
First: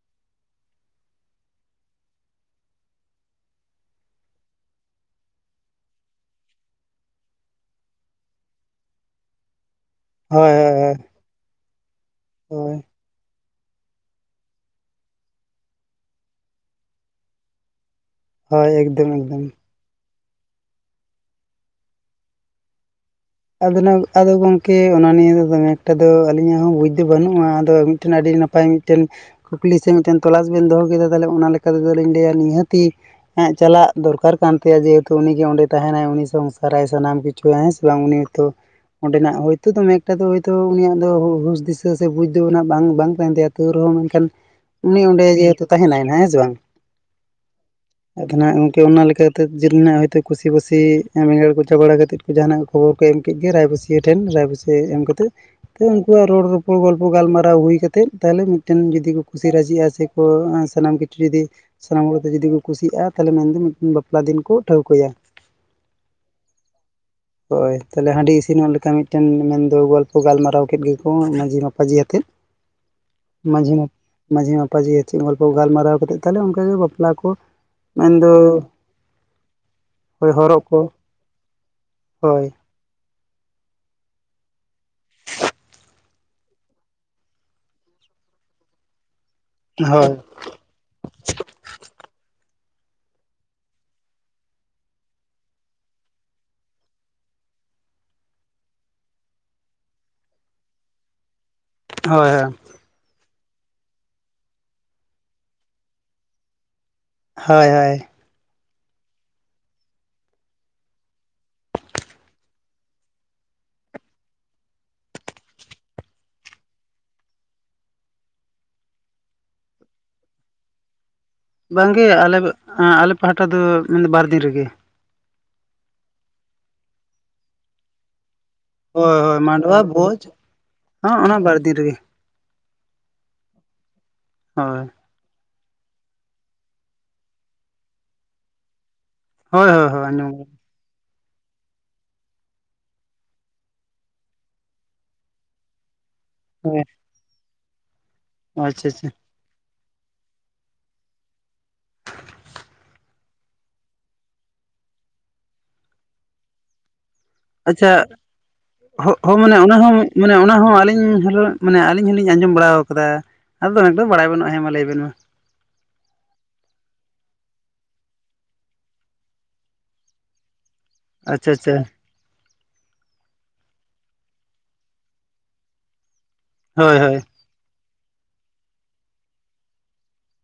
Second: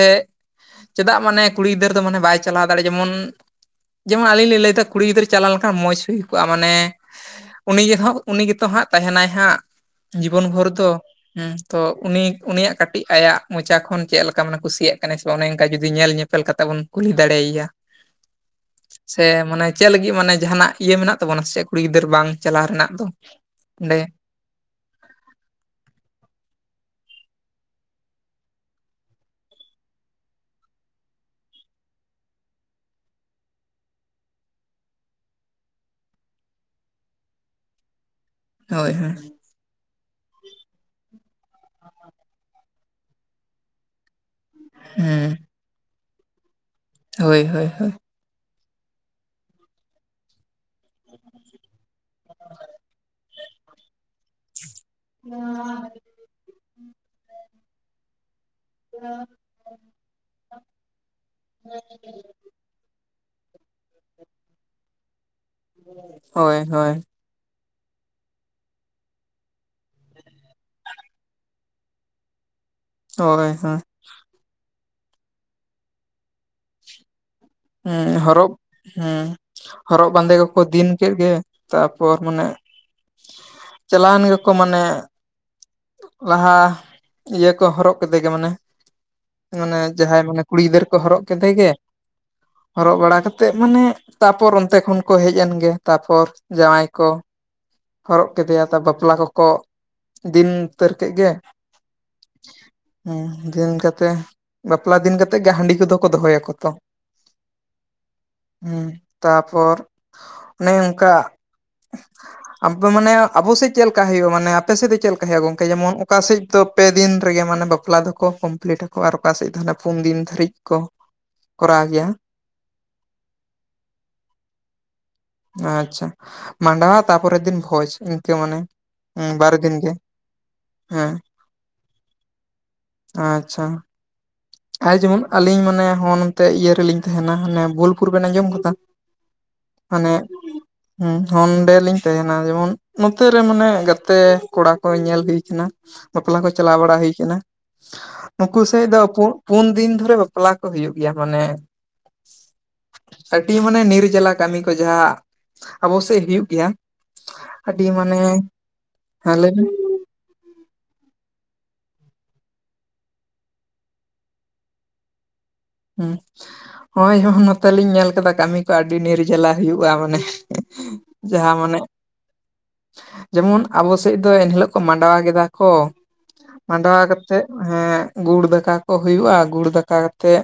ᱪᱮᱫᱟᱜ ᱢᱟᱱᱮ ᱠᱩᱲᱤ ᱜᱤᱫᱟᱹᱨ ᱫᱚ ᱢᱟᱱᱮ ᱵᱟᱭ ᱪᱟᱞᱟᱣ ᱫᱟᱲᱮ ᱡᱮᱢᱚᱱ ᱡᱮᱢᱚᱱ ᱟᱹᱞᱤᱧ ᱞᱤᱧ ᱞᱟᱹᱭ ᱫᱟ ᱠᱩᱲᱤ ᱜᱤᱫᱽᱨᱟᱹ ᱪᱟᱞᱟᱣ ᱞᱮᱱᱠᱷᱟᱱ ᱢᱚᱡᱽ ᱦᱩᱭ ᱠᱚᱜᱼᱟ ᱢᱟᱱᱮ ᱩᱱᱤ ᱜᱮ ᱦᱚᱜ ᱩᱱᱤ ᱜᱮᱛᱚ ᱦᱟᱸᱜ ᱛᱟᱦᱮᱱᱟᱭ ᱦᱟᱸᱜ ᱡᱤᱵᱚᱱ ᱦᱳᱭ ᱵᱷᱳᱨ ᱫᱚ ᱦᱳᱭ ᱦᱚ ᱛᱚ ᱩᱱᱤᱭᱟᱜ ᱦᱳᱭ ᱠᱟᱴ ᱠᱟᱹᱴᱤᱡ ᱟᱭᱟᱜ ᱢᱚᱪᱟ ᱠᱷᱚᱱ ᱪᱮᱜ ᱞᱮᱠᱟ ᱢᱟᱱᱮ ᱠᱩᱥᱤᱭᱟᱜ ᱠᱟᱱᱟᱭ ᱥᱮ ᱵᱟᱝ ᱚᱱᱮ ᱚᱱᱠᱟ ᱡᱩᱫᱤ ᱧᱮᱞ ᱧᱮᱯᱮᱞ ᱠᱟᱛᱮ ᱵᱚᱱ ᱠᱩᱞᱤ ᱫᱟᱲᱮᱭᱟᱭᱟ᱾ ᱦᱳᱭ ᱮᱠᱫᱚᱢ ᱥᱮ ᱮᱠᱫᱚᱢ ᱢᱟᱱᱮ ᱪᱮᱜ ᱞᱟᱹᱜᱤᱜ ᱢᱟᱱᱮ ᱡᱟᱦᱟᱱᱟᱜ ᱤᱭᱟᱹ ᱢᱮᱱᱟᱜ ᱛᱟᱵᱚᱱᱟ ᱥᱮ ᱪᱮᱫ ᱠᱩᱲᱤ ᱜᱤᱫᱟᱹᱨ ᱵᱟᱝ ᱪᱟᱞᱟᱣ ᱨᱮᱱᱟᱜ ᱫᱚ᱾ ᱟᱫᱚ ᱚᱸᱰᱮ ᱱᱟᱝ ᱟᱫᱚ ᱜᱟᱝ ᱠᱤ ᱚᱱᱟ ᱱᱤᱭᱮ ᱫᱚᱢᱮ ᱮᱠᱴᱟ ᱫᱚ ᱟᱹᱞᱤᱧᱟᱜ ᱦᱚᱸ ᱵᱩᱡᱽ ᱫᱚ ᱵᱟᱹᱱᱩᱜᱼᱟ ᱟᱫᱚ ᱢᱤᱴᱮᱱ ᱟᱹᱰᱤ ᱱᱟᱯᱟᱭ ᱢᱤᱫᱴᱮᱱ ᱠᱩᱠᱞᱤ ᱥᱮ ᱢᱤᱫᱴᱮᱱ ᱛᱚᱞᱟᱥ ᱵᱮᱱ ᱫᱚᱦᱚ ᱠᱮᱫᱟ ᱛᱟᱦᱚᱞᱮ ᱚᱱᱟ ᱞᱮᱠᱟ ᱛᱮᱫᱚᱞᱤᱧ ᱞᱟᱹᱭᱟ ᱱᱤᱦᱟᱹᱛᱤ ᱦᱮᱸ ᱪᱟᱞᱟᱜ ᱫᱚᱨᱠᱟᱨ ᱠᱟᱱ ᱛᱟᱭᱟ ᱡᱮᱦᱮᱛᱩ ᱩᱱᱤ ᱜᱮ ᱚᱸᱰᱮ ᱛᱟᱦᱮᱱᱟᱭ ᱩᱱᱤ ᱥᱚᱝᱥᱟᱨᱟᱭ ᱥᱟᱱᱟᱢ ᱠᱤᱪᱷᱩ ᱦᱮᱸ ᱥᱮ ᱵᱟᱝ ᱩᱱᱤ ᱛᱚ ᱚᱸᱰᱮ ᱱᱟᱜ ᱦᱳᱭ ᱱᱤᱛᱚᱜ ᱫᱚ ᱢᱮᱠᱴᱟ ᱫᱚ ᱦᱳᱭᱛᱚ ᱩᱱᱤᱭᱟᱜ ᱫᱚ ᱦᱩᱥ ᱫᱤᱥᱟᱹ ᱥᱮ ᱵᱩᱡ ᱫᱚ ᱚᱱᱟ ᱵᱟᱝ ᱵᱟᱝ ᱛᱟᱦᱮᱱ ᱛᱟᱭᱟ ᱛᱟᱹᱣ ᱨᱮᱦᱚᱸ ᱢᱮᱱᱠᱷᱟᱱ ᱩᱱᱤ ᱚᱸᱰᱮ ᱦᱩᱸ ᱜᱮ ᱛᱚ ᱛᱟᱦᱮᱱᱟᱭ ᱦᱮᱸ ᱥᱮ ᱵᱟᱝ? ᱦᱳᱭ ᱦᱳᱭ ᱦᱳᱭ᱾ ᱮᱠᱷᱮ ᱱᱟᱦᱟᱜ ᱜᱚᱝᱠᱮ ᱚᱱᱟ ᱞᱮᱠᱟ ᱠᱟᱛᱮᱫ ᱦᱳᱭᱛᱳ ᱠᱩᱥᱤ ᱵᱟᱹᱥᱤ ᱵᱮᱸᱜᱟᱲ ᱠᱚᱪᱟ ᱵᱟᱲᱟ ᱠᱟᱛᱮᱜ ᱠᱚ ᱡᱟᱦᱟ ᱱᱟᱜ ᱠᱚ ᱠᱟᱹᱴᱤᱡ ᱜᱮ ᱨᱟᱭᱵᱟᱹᱥᱤᱭᱟᱹ ᱴᱷᱮᱱ ᱨᱟᱭᱵᱟᱹᱥᱤᱭᱟᱹ ᱮᱢ ᱠᱟᱛᱮ ᱛᱚ ᱩᱱᱠᱩᱣᱟᱜ ᱨᱚᱲ ᱨᱚᱯᱚᱲ ᱜᱚᱞᱯᱚ ᱜᱟᱞᱢᱟᱨᱟᱣ ᱦᱩᱭ ᱠᱟᱛᱮᱜ ᱛᱟᱦᱚᱞᱮ ᱢᱤᱫᱴᱮᱱ ᱡᱩᱫᱤ ᱠᱚ ᱠᱩᱥᱤ ᱨᱟᱹᱡᱤᱜᱼᱟ ᱥᱮ ᱠᱚ ᱥᱟᱱᱟᱢ ᱠᱤᱪᱷᱩ ᱡᱩᱫᱤ ᱥᱟᱱᱟᱢ ᱠᱚᱜᱮ ᱡᱩᱫᱤ ᱠᱚ ᱠᱩᱥᱤᱼᱟ ᱛᱟᱦᱚᱞᱮ ᱢᱮᱱᱫᱚ ᱢᱤᱫᱴᱮᱱ ᱵᱟᱯᱞᱟ ᱫᱤᱱ ᱠᱚ ᱴᱷᱟᱹᱣᱠᱟᱹᱭᱟ᱾ ᱦᱳᱭ ᱦᱳᱭ᱾ ᱦᱳᱭ᱾ ᱛᱟᱦᱚᱞᱮ ᱦᱟᱺᱰᱤ ᱤᱥᱤᱱ ᱦᱚᱲ ᱞᱮᱠᱟ ᱢᱤᱫᱴᱮᱱ ᱢᱮᱱᱮᱢ ᱫᱚ ᱜᱚᱞᱯᱚ ᱜᱟᱞᱢᱟᱨᱟᱣ ᱠᱮᱫ ᱜᱮᱠᱚ ᱢᱟᱺᱡᱷᱤ ᱢᱟᱯᱟᱡᱷᱤ ᱟᱛᱮ᱾ ᱦᱳᱭ ᱢᱟᱹᱡᱷᱤ ᱦᱳᱭ ᱢᱟᱯᱟᱡᱤ ᱢᱟᱯᱟᱡᱷᱤ ᱪᱮ ᱜᱚᱞᱯᱚ ᱜᱟᱞᱢᱟᱨᱟᱣ ᱠᱟᱛᱮᱫ ᱛᱟᱦᱚᱞᱮ ᱚᱱᱠᱟ ᱜᱮ ᱵᱟᱯᱞᱟ ᱠᱚ ᱦᱮᱸ ᱢᱮᱱᱫᱚ ᱦᱚᱨᱚᱜ ᱦᱮᱸ᱾ ᱦᱚᱨᱚᱜ ᱵᱟᱸᱫᱮ ᱠᱚ ᱠᱚ ᱫᱤᱱ ᱠᱮᱜ ᱜᱮ ᱛᱟᱯᱚᱨ ᱢᱟᱱᱮ ᱦᱳᱭ ᱪᱟᱞᱟᱭᱮᱱ ᱜᱮᱠᱚ ᱢᱟᱱᱮ ᱞᱟᱦᱟ ᱤᱭᱟᱹ ᱠᱚ ᱦᱚᱨᱚᱜ ᱠᱮᱫᱮ ᱜᱮ ᱢᱟᱱᱮ ᱢᱟᱱᱮ ᱦᱳᱭ ᱡᱟᱦᱟᱸᱭ ᱢᱟᱱᱮ ᱠᱩᱲᱤ ᱜᱤᱫᱟᱹᱨ ᱠᱚ ᱦᱚᱨᱚᱜ ᱠᱮᱫᱮ ᱜᱮ᱾ ᱦᱚᱨᱚᱜ ᱵᱟᱲᱟ ᱠᱟᱛᱮᱜ ᱢᱟᱱᱮ, ᱛᱟᱯᱚᱨ ᱚᱱᱛᱮ ᱠᱷᱚᱱ ᱠᱚ ᱦᱮᱡ ᱮᱱ ᱜᱮ ᱛᱟᱯᱚᱨ ᱡᱟᱶᱟᱭ ᱠᱚ᱾ ᱦᱚᱨᱚᱜ ᱠᱮᱫᱮᱭᱟ ᱟᱫᱚ ᱵᱟᱯᱞᱟ ᱠᱚᱠᱚᱫᱤᱱ ᱩᱛᱟᱹᱨ ᱠᱮᱜ ᱜᱮ᱾ ᱦᱳᱭ ᱦᱳᱭ᱾ ᱦᱩᱸ ᱫᱤᱱ ᱠᱟᱛᱮᱜ ᱵᱟᱯᱞᱟ ᱫᱤᱱ ᱠᱟᱛᱮᱜ ᱜᱮ ᱦᱟᱺᱰᱤ ᱠᱚᱫᱚ ᱠᱚ ᱫᱚᱦᱚᱭᱟ ᱠᱚ ᱛᱚ᱾ ᱦᱳᱭ ᱦᱳᱭ᱾ ᱦᱩᱸ ᱛᱟᱯᱚᱨ ᱚᱱᱮ ᱚᱱ ᱠᱟ᱾ ᱟᱯᱮ ᱢᱟᱱᱮ ᱟᱵᱚ ᱥᱮᱡ ᱞᱮᱠᱟ ᱦᱩᱭᱩᱜᱼᱟ ᱢᱟᱱᱮ ᱟᱯᱮ ᱥᱮᱡ ᱫᱚ ᱪᱮᱫ ᱞᱮᱠᱟ ᱦᱩᱭᱩᱜᱼᱟ ᱜᱚᱝᱠᱮ ᱡᱮᱢᱚᱱ ᱚᱠᱟ ᱥᱮᱡ ᱫᱚ ᱯᱮ ᱫᱤᱱ ᱨᱮᱜᱮ ᱢᱟᱱᱮ ᱵᱟ ᱵᱟᱯᱞᱟ ᱫᱚᱠᱚ ᱠᱚᱢᱯᱤᱞᱤᱴ ᱟᱠᱚ ᱟᱨ ᱚᱠᱟ ᱥᱮᱫ ᱫᱚ ᱦᱟᱱᱮ ᱯᱩᱱ ᱫᱤᱱ ᱫᱷᱟᱹᱨᱤᱡ ᱠᱚ ᱠᱚᱨᱟᱣ ᱜᱮᱭᱟ ᱵᱟᱝᱜᱮ ᱟᱞᱮ ᱟᱞᱮ ᱯᱟᱦᱴᱟ ᱫᱚ ᱢᱮᱱᱮ ᱵᱟᱨᱫᱤᱱ ᱨᱮᱜᱮ᱾ ᱟᱪᱪᱷᱟ ᱢᱟᱸᱰᱣᱟ ᱛᱟᱯᱚᱨᱮ ᱫᱤᱱ ᱵᱷᱳᱡᱽ ᱤᱱᱠᱟᱹ ᱢᱟᱱᱮ᱾ ᱦᱳᱭ ᱦᱮᱸ ᱦᱳᱭ ᱵᱟᱨ ᱫᱤᱱ ᱢᱟᱰᱚᱣᱟ ᱜᱮ ᱵᱷᱳᱡᱽ, ᱦᱮᱸ ᱚᱱᱟ ᱵᱟᱨ ᱫᱤᱱ ᱨᱮᱜᱮ ᱟᱪᱪᱷᱟ᱾ ᱦᱳᱭ ᱟᱨ ᱡᱮᱢᱚᱱ ᱟᱹᱞᱤᱧ ᱢᱟᱱᱮ ᱦᱚᱸ ᱱᱚᱱᱛᱮ ᱤᱭᱟᱹ ᱨᱮᱞᱤᱧ ᱛᱟᱦᱮᱱᱟ ᱦᱟᱱᱮ ᱵᱳᱞᱯᱩᱨ ᱵᱮᱱ ᱟᱸᱡᱚᱢ ᱟᱠᱟᱫᱟ? ᱦᱳᱭ ᱦᱳᱭ ᱟᱸᱡᱚᱢ ᱦᱮᱸ ᱚᱸᱰᱮ ᱞᱤᱧ ᱛᱟᱦᱮᱱᱟ ᱡᱮᱢᱚᱱ ᱱᱚᱛᱮ ᱨᱮ ᱢᱟᱱᱮ ᱜᱟᱛᱮ ᱠᱚᱲᱟ ᱠᱚ ᱧᱮᱞ ᱦᱩᱭ ᱠᱟᱱᱟ ᱾ ᱵᱟᱯᱞᱟ ᱠᱚ ᱪᱟᱞᱟᱣ ᱦᱳᱭ ᱵᱟᱲᱟ ᱦᱩᱭ ᱟᱠᱟᱱᱟ ᱱᱩᱠᱩ ᱥᱮᱡ ᱟᱪᱪᱷᱟ ᱫᱚ ᱟᱪᱪᱷᱟ (inaudible) ᱯᱩᱱ ᱫᱤᱱ ᱫᱷᱚᱨᱮ ᱵᱟᱯᱞᱟ ᱠᱚ ᱦᱩᱭᱩᱜ ᱜᱮᱭᱟ ᱢᱟᱱᱮ ᱟᱹᱰᱤ ᱢᱟᱱᱮ ᱱᱤᱨ ᱡᱟᱞᱟ ᱠᱟᱹᱢᱤ ᱠᱚ ᱡᱟᱦᱟ, ᱸ ᱟᱵᱚ ᱥᱮᱫ ᱦᱩᱭᱩᱜ ᱜᱮᱭᱟ ᱾ ᱟᱪᱪᱷᱟ ᱦᱳ ᱦᱮᱸ ᱞᱟᱹᱭ ᱢᱟᱱᱮ ᱵᱤᱱ ᱚᱱᱟ ᱦᱚᱸ ᱢᱟᱱᱮ ᱚᱱᱟ ᱦᱚᱸ ᱟᱹᱞᱤᱧ ᱦᱚᱸ ᱢᱟᱱᱮ ᱟᱹᱞᱤᱧ ᱦᱚᱸᱞᱤᱧ ᱟᱸᱡᱚᱢ ᱵᱟᱲᱟ ᱟᱠᱟᱫᱟ᱾ ᱟᱫᱚ ᱮᱠᱚᱫᱚᱢ ᱵᱟᱲᱟᱭ ᱵᱟᱹᱱᱩᱜᱼᱟ ᱦᱮᱸ ᱢᱟ ᱞᱮᱭᱵᱮᱱ ᱢᱟ᱾ (unintelligible) ᱱᱚᱜᱼᱚᱭ ᱱᱚᱛᱮᱞᱤᱧ ᱧᱮᱞ ᱠᱟᱫᱟ ᱠᱟᱹᱢᱤ ᱠᱚ ᱟᱹᱰᱤ ᱱᱤᱨᱡᱟᱞᱟ ᱦᱩᱭᱩᱜᱼᱟ ᱢᱟᱱᱮ ᱟᱪᱪᱷᱟ ᱡᱟᱦᱟᱸ ᱟᱪᱪᱷᱟ ᱢᱟᱱᱮ ᱡᱮᱢᱚᱱ ᱟᱵᱚ ᱥᱮᱡ ᱫᱚ ᱮᱱᱦᱤᱞᱳᱜ ᱠᱚ ᱢᱟᱸᱰᱣᱟ ᱠᱮᱫᱟ ᱠᱚ, ᱦᱳᱭ ᱢᱟᱸᱰᱣᱟ ᱦᱳᱭ ᱠᱟᱛᱮᱜ ᱦᱮᱸ ᱜᱩᱲ ᱫᱟᱠᱟ ᱠᱚ ᱦᱩᱭᱩᱜᱼᱟ ᱜᱩᱲ ᱫᱟᱠᱟ ᱠᱟᱛᱮᱜ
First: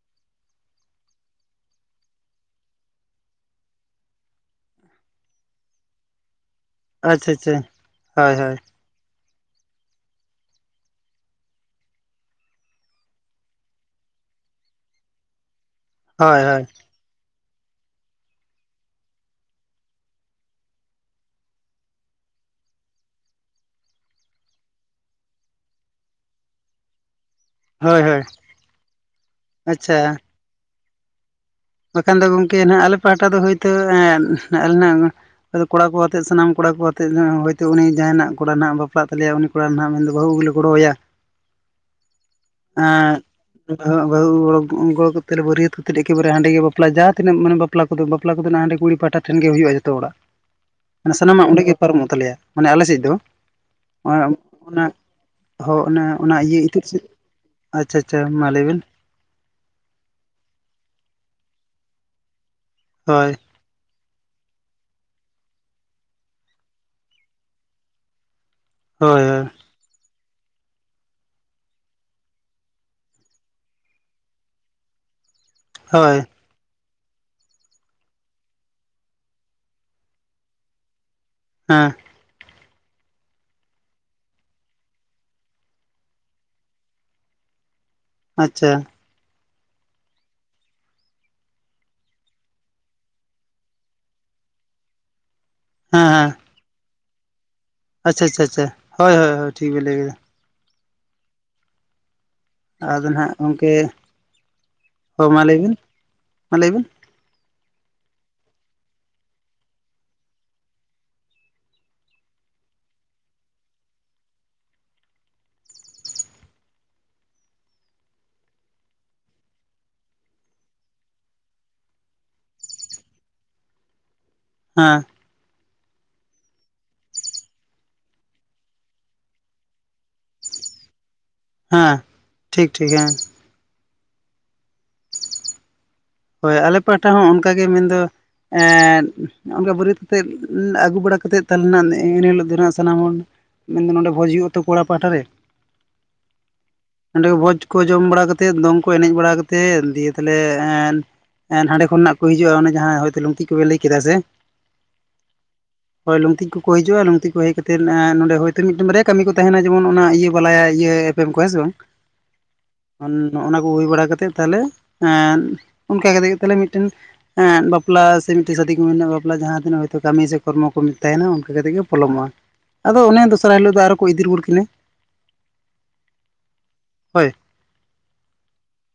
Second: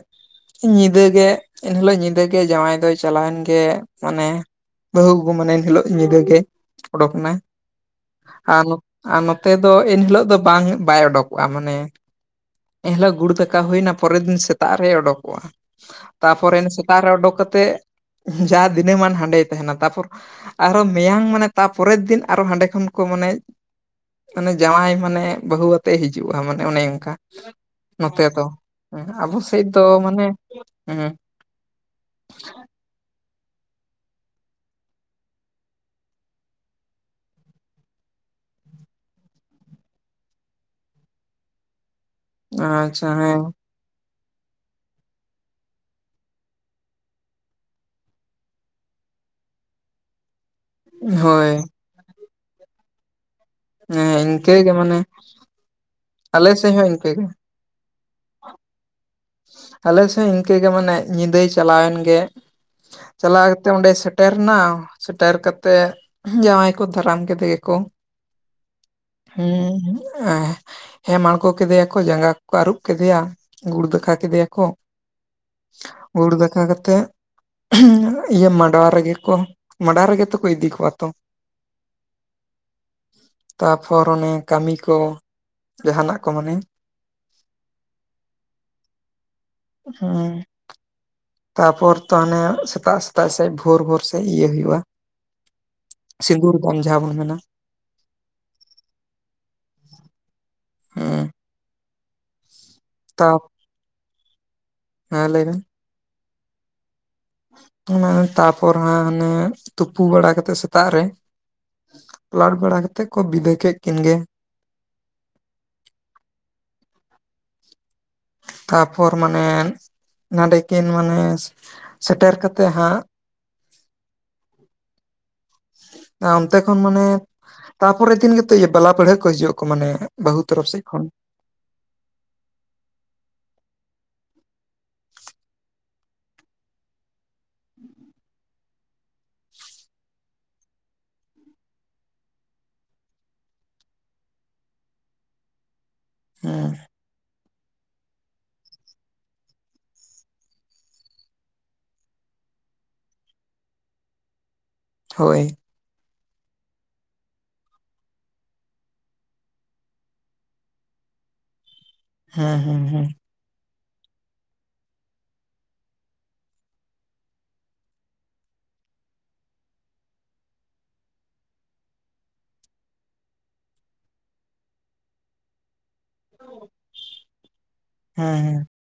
ᱧᱤᱫᱟᱹ ᱜᱮ, ᱮᱱᱦᱤᱞᱳᱜ ᱧᱤᱫᱟᱹ ᱜᱮ ᱡᱟᱶᱟᱭ ᱫᱚᱭ ᱪᱟᱞᱟᱣᱮᱱ ᱜᱮ ᱢᱟᱱᱮ ᱵᱟᱹᱦᱩ ᱟᱜᱩ ᱢᱟᱱᱮ ᱮᱱ ᱦᱤᱞᱳᱜ ᱧᱤᱫᱟᱹ ᱜᱮ, ᱟᱪᱪᱷᱟ ᱚᱰᱳᱠᱱᱟᱭ ᱟᱪᱪᱷᱟ ᱦᱳᱭ ᱦᱳᱭ ᱟᱨ ᱟᱨ ᱱᱚᱛᱮ ᱫᱚ ᱤᱱᱦᱤᱞᱳᱜ ᱫᱚ ᱵᱟᱝ ᱵᱟᱭ ᱩᱰᱩᱠᱚᱜᱼᱟ᱾ ᱢᱟᱱᱮ ᱮᱱᱦᱤᱞᱳᱜ ᱜᱩᱲ ᱫᱟᱠᱟ ᱦᱩᱭᱱᱟ ᱯᱚᱨᱮᱨ ᱫᱤᱱ ᱥᱮᱛᱟᱜ ᱨᱮᱭ ᱩᱰᱩᱠᱚᱜᱼᱟ᱾ ᱦᱳᱭ ᱛᱟᱨᱯᱚᱨᱮ ᱦᱳᱭ ᱛᱟᱜ ᱨᱮ ᱚᱰᱩᱠ ᱠᱟᱛᱮᱜ ᱡᱟ ᱫᱤᱱᱟᱹᱢᱟᱱ ᱦᱟᱸᱰᱮ ᱛᱟᱦᱮᱱᱟ ᱛᱟᱨᱯᱚᱨ ᱟᱨᱚ ᱢᱮᱭᱟᱝ ᱢᱟᱱᱮ ᱛᱟᱨᱯᱚᱨᱮᱨ ᱫᱤᱱ ᱟᱨᱚ ᱦᱟᱸᱰᱮ ᱠᱷᱚᱱ ᱠᱚ ᱢᱟᱱᱮ ᱢᱟᱱᱮ ᱡᱟᱶᱟᱭ ᱢᱟᱱᱮ ᱵᱟᱹᱦᱩ ᱟᱛᱮᱜ ᱮ ᱦᱤᱡᱩᱜᱼᱟ ᱢᱟᱱᱮ ᱚᱱᱮ ᱚᱱᱠᱟ ᱾ ᱦᱳᱭ ᱦᱳᱭ ᱱᱚᱛᱮ ᱫᱚ ᱟᱵᱚ ᱥᱮᱡ ᱫᱚ ᱟᱪᱪᱷᱟ ᱢᱟᱱᱮ ᱦᱮᱸ ᱵᱟᱠᱷᱟᱱ ᱫᱚ ᱜᱚᱢᱠᱮ ᱦᱟᱜ ᱟᱞᱮ ᱯᱟᱦᱴᱟ ᱫᱚ ᱦᱳᱭᱛᱳ ᱟᱞᱮ ᱟᱫᱚ ᱠᱚᱲᱟ ᱠᱚ ᱟᱛᱮᱜ ᱥᱟᱱᱟᱢ ᱠᱚᱲᱟ ᱠᱚ ᱟᱛᱮ ᱦᱚᱭᱛᱳ ᱩᱱᱤ ᱡᱟᱦᱟᱭ ᱱᱟᱜ ᱠᱚᱲᱟ ᱦᱟᱜ ᱵᱟᱯᱞᱟᱜ ᱛᱟᱞᱮᱭᱟ ᱩᱱᱤ ᱠᱚᱲᱟ ᱱᱟᱦᱟᱜ ᱢᱮᱱᱫᱚ ᱵᱟᱹᱦᱩ ᱟᱜᱩ ᱞᱮ ᱜᱚᱲᱚᱣᱟᱭᱟ ᱾ ᱟᱪᱪᱷᱟ ᱮᱸ ᱦᱮᱸ ᱵᱟᱹᱦᱩ (inaudible) ᱵᱟᱹᱨᱭᱟᱹᱛ ᱠᱟᱛᱮᱫ ᱮᱠᱮᱵᱟᱨᱮ ᱦᱟᱸᱰᱮ ᱜᱮ ᱵᱟᱯᱞᱟ ᱡᱟᱦᱟᱸ ᱛᱤᱱᱟᱹ ᱢᱟᱱᱮ ᱵᱟᱯᱞᱟ ᱠᱚᱫᱚ ᱵᱟᱯᱞᱟ ᱠᱚᱫᱚ ᱦᱟᱸᱰᱮ ᱠᱩᱲᱤ ᱯᱟᱦᱴᱟ ᱴᱷᱮᱱ ᱜᱮ ᱦᱩᱭᱩᱜᱼᱟ ᱡᱚᱛᱚ ᱦᱚᱲᱟᱜ ᱾ ᱢᱟᱱᱮ ᱥᱟᱱᱟᱢᱟᱜ ᱦᱳᱭ ᱚᱸᱰᱮ ᱜᱮ ᱯᱟᱨᱚᱢᱚᱜ ᱛᱟᱞᱮᱭᱟ ᱢᱟᱱᱮ ᱟᱞᱮ ᱥᱮᱫ ᱫᱚ ᱦᱮᱸ ᱾ ᱤᱱᱠᱟᱹᱜᱮ ᱚᱱᱟ ᱢᱟᱱᱮ ᱦᱚᱸ ᱚᱱᱟ ᱚᱱᱟ ᱟᱞᱮ ᱤᱭᱟᱹ ᱥᱮᱫ ᱤᱛᱩᱫ ᱦᱚᱸ ᱥᱤᱸᱫᱩᱨ᱾ ᱤᱱᱠᱟᱹᱜᱮ ᱟᱪᱪᱷᱟ ᱟᱪᱪᱷᱟ ᱢᱟ ᱞᱟᱹᱭᱵᱤᱱ᱾ ᱟᱞᱮ ᱥᱮᱫ ᱤᱱᱠᱟᱹᱜᱮ ᱢᱟᱱᱮ ᱧᱤᱫᱟᱹᱭ ᱪᱟᱞᱟᱣᱮᱱ ᱜᱮ᱾ ᱦᱳᱭ ᱪᱟᱞᱟᱣ ᱠᱟᱛᱮ ᱛᱮ ᱚᱸᱰᱮ ᱥᱮᱴᱮᱨ ᱮᱱᱟ ᱥᱮᱴᱮᱨ ᱠᱟᱛᱮᱫ ᱡᱟᱶᱟᱭ ᱠᱚ ᱫᱟᱨᱟᱢ ᱠᱮᱫᱮ ᱜᱮᱠᱚ᱾ (inaudible) ᱦᱩᱸ ᱦᱩᱸᱜ᱾ ᱮᱸ ᱦᱮᱸᱢ ᱟᱬᱜᱳ ᱠᱮᱫᱮᱭᱟ ᱠᱚ ᱡᱟᱸᱜᱟ ᱠᱚᱠᱚ ᱟᱹᱨᱩᱵ ᱠᱮᱫᱮᱭᱟ ᱜᱩᱲ ᱫᱟᱠᱟ ᱠᱮᱫᱮᱭᱟ ᱠᱚ ᱦᱳᱭ ᱜᱩᱲ ᱫᱟᱠᱟ ᱠᱟᱛᱮᱜ ᱤᱭᱟᱹ ᱢᱟᱰᱣᱟ ᱨᱮᱜᱮ ᱠᱚ ᱢᱟᱰᱣᱟ ᱨᱮᱜᱮ ᱛᱚ ᱠᱚ ᱤᱫᱤ ᱠᱚᱣᱟ ᱛᱚ᱾ ᱦᱮᱸ᱾ ᱛᱟ ᱯᱚᱨ ᱚᱱᱮ ᱠᱟᱹᱢᱤ ᱠᱚ ᱡᱟᱦᱟᱱᱟᱜ ᱠᱚ ᱢᱟᱱᱮ᱾ ᱟᱪᱪᱷᱟ᱾ ᱦᱮᱸ᱾ ᱛᱟᱯᱚᱨ ᱛᱚ ᱦᱟᱱᱮ ᱥᱮᱛᱟᱜ ᱥᱮᱛᱟᱜ ᱥᱮᱡ ᱵᱷᱳᱨ ᱵᱷᱳᱨ ᱥᱮᱡ ᱤᱭᱟᱹ ᱦᱩᱭᱩᱜᱼᱟ᱾ ᱦᱮᱸ ᱥᱤᱸᱫᱩᱨ ᱫᱟᱱ ᱡᱟᱦᱟᱸ ᱵᱚᱱ ᱢᱮᱱᱟ᱾ ᱟᱪᱪᱷᱟᱼᱟᱪᱷᱟ-ᱟᱪᱷᱟ, ᱦᱳᱭ-ᱦᱳᱭ-ᱦᱳᱭ ᱴᱷᱤᱠ ᱵᱮᱱ ᱞᱟᱹᱭ ᱠᱟᱫᱟ᱾ ᱾ ᱦᱩᱸ ᱟᱫᱚ ᱱᱟᱦᱟᱜ ᱛᱟᱯ ᱜᱚᱢᱠᱮ ᱦᱮᱸ ᱦᱚᱸ ᱢᱟ ᱞᱟᱹᱭ ᱵᱮᱱ ᱞᱟᱹᱭᱵᱤᱱ ᱢᱟ ᱞᱟᱹᱭᱵᱤᱱ᱾ ᱚᱱᱟ ᱛᱟᱯᱚᱨ ᱦᱟᱸᱜ ᱦᱟᱱᱮ ᱛᱩᱯᱩ ᱵᱟᱲᱟ ᱠᱟᱛᱮᱜ ᱥᱮᱛᱟᱜ ᱨᱮ ᱯᱟᱞᱟᱴ ᱵᱟᱲᱟ ᱠᱟᱛᱮᱫ ᱠᱚ ᱵᱤᱫᱟᱹᱭ ᱠᱮᱫ ᱠᱤᱱ ᱜᱮ᱾ ᱛᱟᱯᱚᱨ ᱢᱟᱱᱮ ᱱᱚᱰᱮ ᱠᱤᱱ ᱢᱟᱱᱮ ᱥᱮᱴᱮᱨ ᱠᱟᱛᱮ ᱦᱟᱸᱜ ᱦᱮᱸ᱾ ᱟᱸ ᱚᱱᱛᱮ ᱠᱷᱚᱱ ᱢᱟᱱᱮ ᱛᱟᱯᱚᱨᱮ ᱫᱤᱱ ᱜᱮᱛᱚ ᱤᱭᱟᱹ ᱵᱟᱞᱟ ᱯᱟᱹᱲᱦᱟᱹ ᱠᱚ ᱦᱤᱡᱩᱜᱼᱟᱠ ᱢᱟᱱᱮ ᱵᱟᱹᱦᱩ ᱛᱚᱨᱚᱯᱷ ᱥᱮᱫ ᱠᱷᱚᱱ᱾ ᱦᱮᱸ ᱴᱷᱤᱠᱼᱴᱷᱤᱠ ᱦᱮᱸ᱾ ᱦᱳᱭ ᱟᱞᱮ ᱯᱟᱦᱴᱟ ᱦᱚᱸ ᱚᱱᱠᱟᱜᱮ ᱢᱮᱱᱫᱚ ᱮᱸᱫ ᱱᱚᱜ-ᱚᱱᱠᱟ ᱵᱟᱹᱨᱭᱟᱹᱛ ᱠᱟᱛᱮᱫ ᱩᱸ ᱟᱹᱜᱩ ᱵᱟᱲᱟ ᱠᱟᱛᱮᱫ ᱛᱟᱞᱚᱞᱮ ᱱᱟᱦᱜ ᱤᱱᱟᱹᱦᱤᱞᱳᱜ ᱫᱚ ᱱᱟᱦᱟᱜ ᱥᱟᱱᱟᱢ ᱦᱚᱲ ᱢᱮᱱᱫᱚ ᱱᱚᱰᱮ ᱵᱷᱚᱡ ᱦᱩᱭᱩᱜ ᱟᱛᱚ ᱠᱚᱲᱟ ᱯᱟᱦᱴᱟ ᱨᱮ᱾ ᱦᱮᱸ᱾ ᱱᱚᱸᱰᱮ ᱜᱮ ᱵᱷᱚᱡᱽ ᱠᱚ ᱡᱚᱢ ᱵᱟᱲᱟ ᱠᱟᱛᱮᱫ, ᱫᱚᱝ ᱠᱚ ᱮᱱᱮᱡ ᱵᱟᱲᱟ ᱠᱟᱛᱮᱫ ᱫᱤᱭᱟᱹ ᱛᱟᱦᱞᱮ ᱮᱱ ᱮᱱ ᱦᱟᱸᱰᱮ ᱠᱷᱚᱱᱦᱟᱜ ᱠᱚ ᱦᱤᱡᱩᱜᱼᱟ ᱚᱱᱮ ᱡᱟᱦᱟᱸ ᱦᱚᱭᱛᱳ ᱞᱩᱝᱠᱤ ᱠᱚᱜᱮ ᱞᱟᱹᱭ ᱠᱮᱫᱟᱭ ᱥᱮ᱾ ᱦᱳᱭ᱾ ᱦᱳᱭ ᱞᱩᱝᱠᱛᱤ ᱠᱚᱠᱚ ᱦᱤᱡᱩᱜᱼᱟ᱾ ᱞᱩᱠᱛᱤ ᱠᱚ ᱦᱮᱡ ᱠᱟᱛᱮᱫ ᱮᱸ ᱱᱚᱸᱰᱮ ᱦᱚᱳᱭᱛᱳ ᱢᱤᱫᱴᱮᱱ ᱵᱟᱨᱭᱟ ᱠᱟᱹᱢᱤ ᱠᱚ ᱛᱟᱦᱮᱱᱟ ᱡᱮᱢᱚᱱ ᱚᱱᱟ ᱤᱭᱟᱹ ᱵᱟᱞᱟᱭᱟ ᱤᱭᱟᱹ ᱮᱯᱮᱢ ᱠᱚᱣᱟ ᱦᱮᱸ ᱥᱮ ᱵᱟᱝ᱾ ᱦᱮᱸᱼᱦᱮᱸᱼᱦᱮᱸ᱾ ᱱᱚᱜᱼᱚᱱᱟ ᱠᱚ ᱦᱩᱭ ᱵᱟᱲᱟ ᱠᱟᱛᱮᱫ ᱛᱟᱦᱞᱮ ᱮᱸᱱ ᱚᱱᱠᱟ ᱠᱟᱛᱮ ᱜᱮ ᱛᱟᱦᱞᱮ ᱢᱤᱫᱴᱷᱮᱱ ᱮᱸᱫ ᱵᱟᱯᱞᱟ ᱥᱮ ᱢᱤᱫᱴᱮᱡ ᱥᱟᱫᱤ ᱠᱚ ᱢᱮᱱᱟᱜᱼᱟ ᱵᱟᱯᱞᱟ ᱡᱟᱦᱟᱸ ᱛᱤᱱᱟᱹᱜ ᱦᱚᱭᱛᱳ ᱠᱟᱹᱢᱤ ᱥᱮ ᱠᱚᱨᱢᱚ ᱠᱚ ᱛᱟᱦᱮᱱᱟ ᱚᱱᱠᱟ ᱠᱟᱛᱮᱜ ᱜᱮ ᱯᱚᱞᱚᱢᱚᱜᱼᱟ᱾ ᱟᱫᱚ ᱚᱱᱮ ᱫᱩᱥᱟᱨᱟ ᱦᱤᱞᱳᱜ ᱫᱚ ᱟᱨᱦᱚ ᱠᱚ ᱤᱫᱤ ᱨᱩᱣᱟᱹᱲ ᱠᱤᱱᱟᱹ, ᱦᱳᱭ᱾ ᱦᱮᱸ ᱦᱮᱸ᱾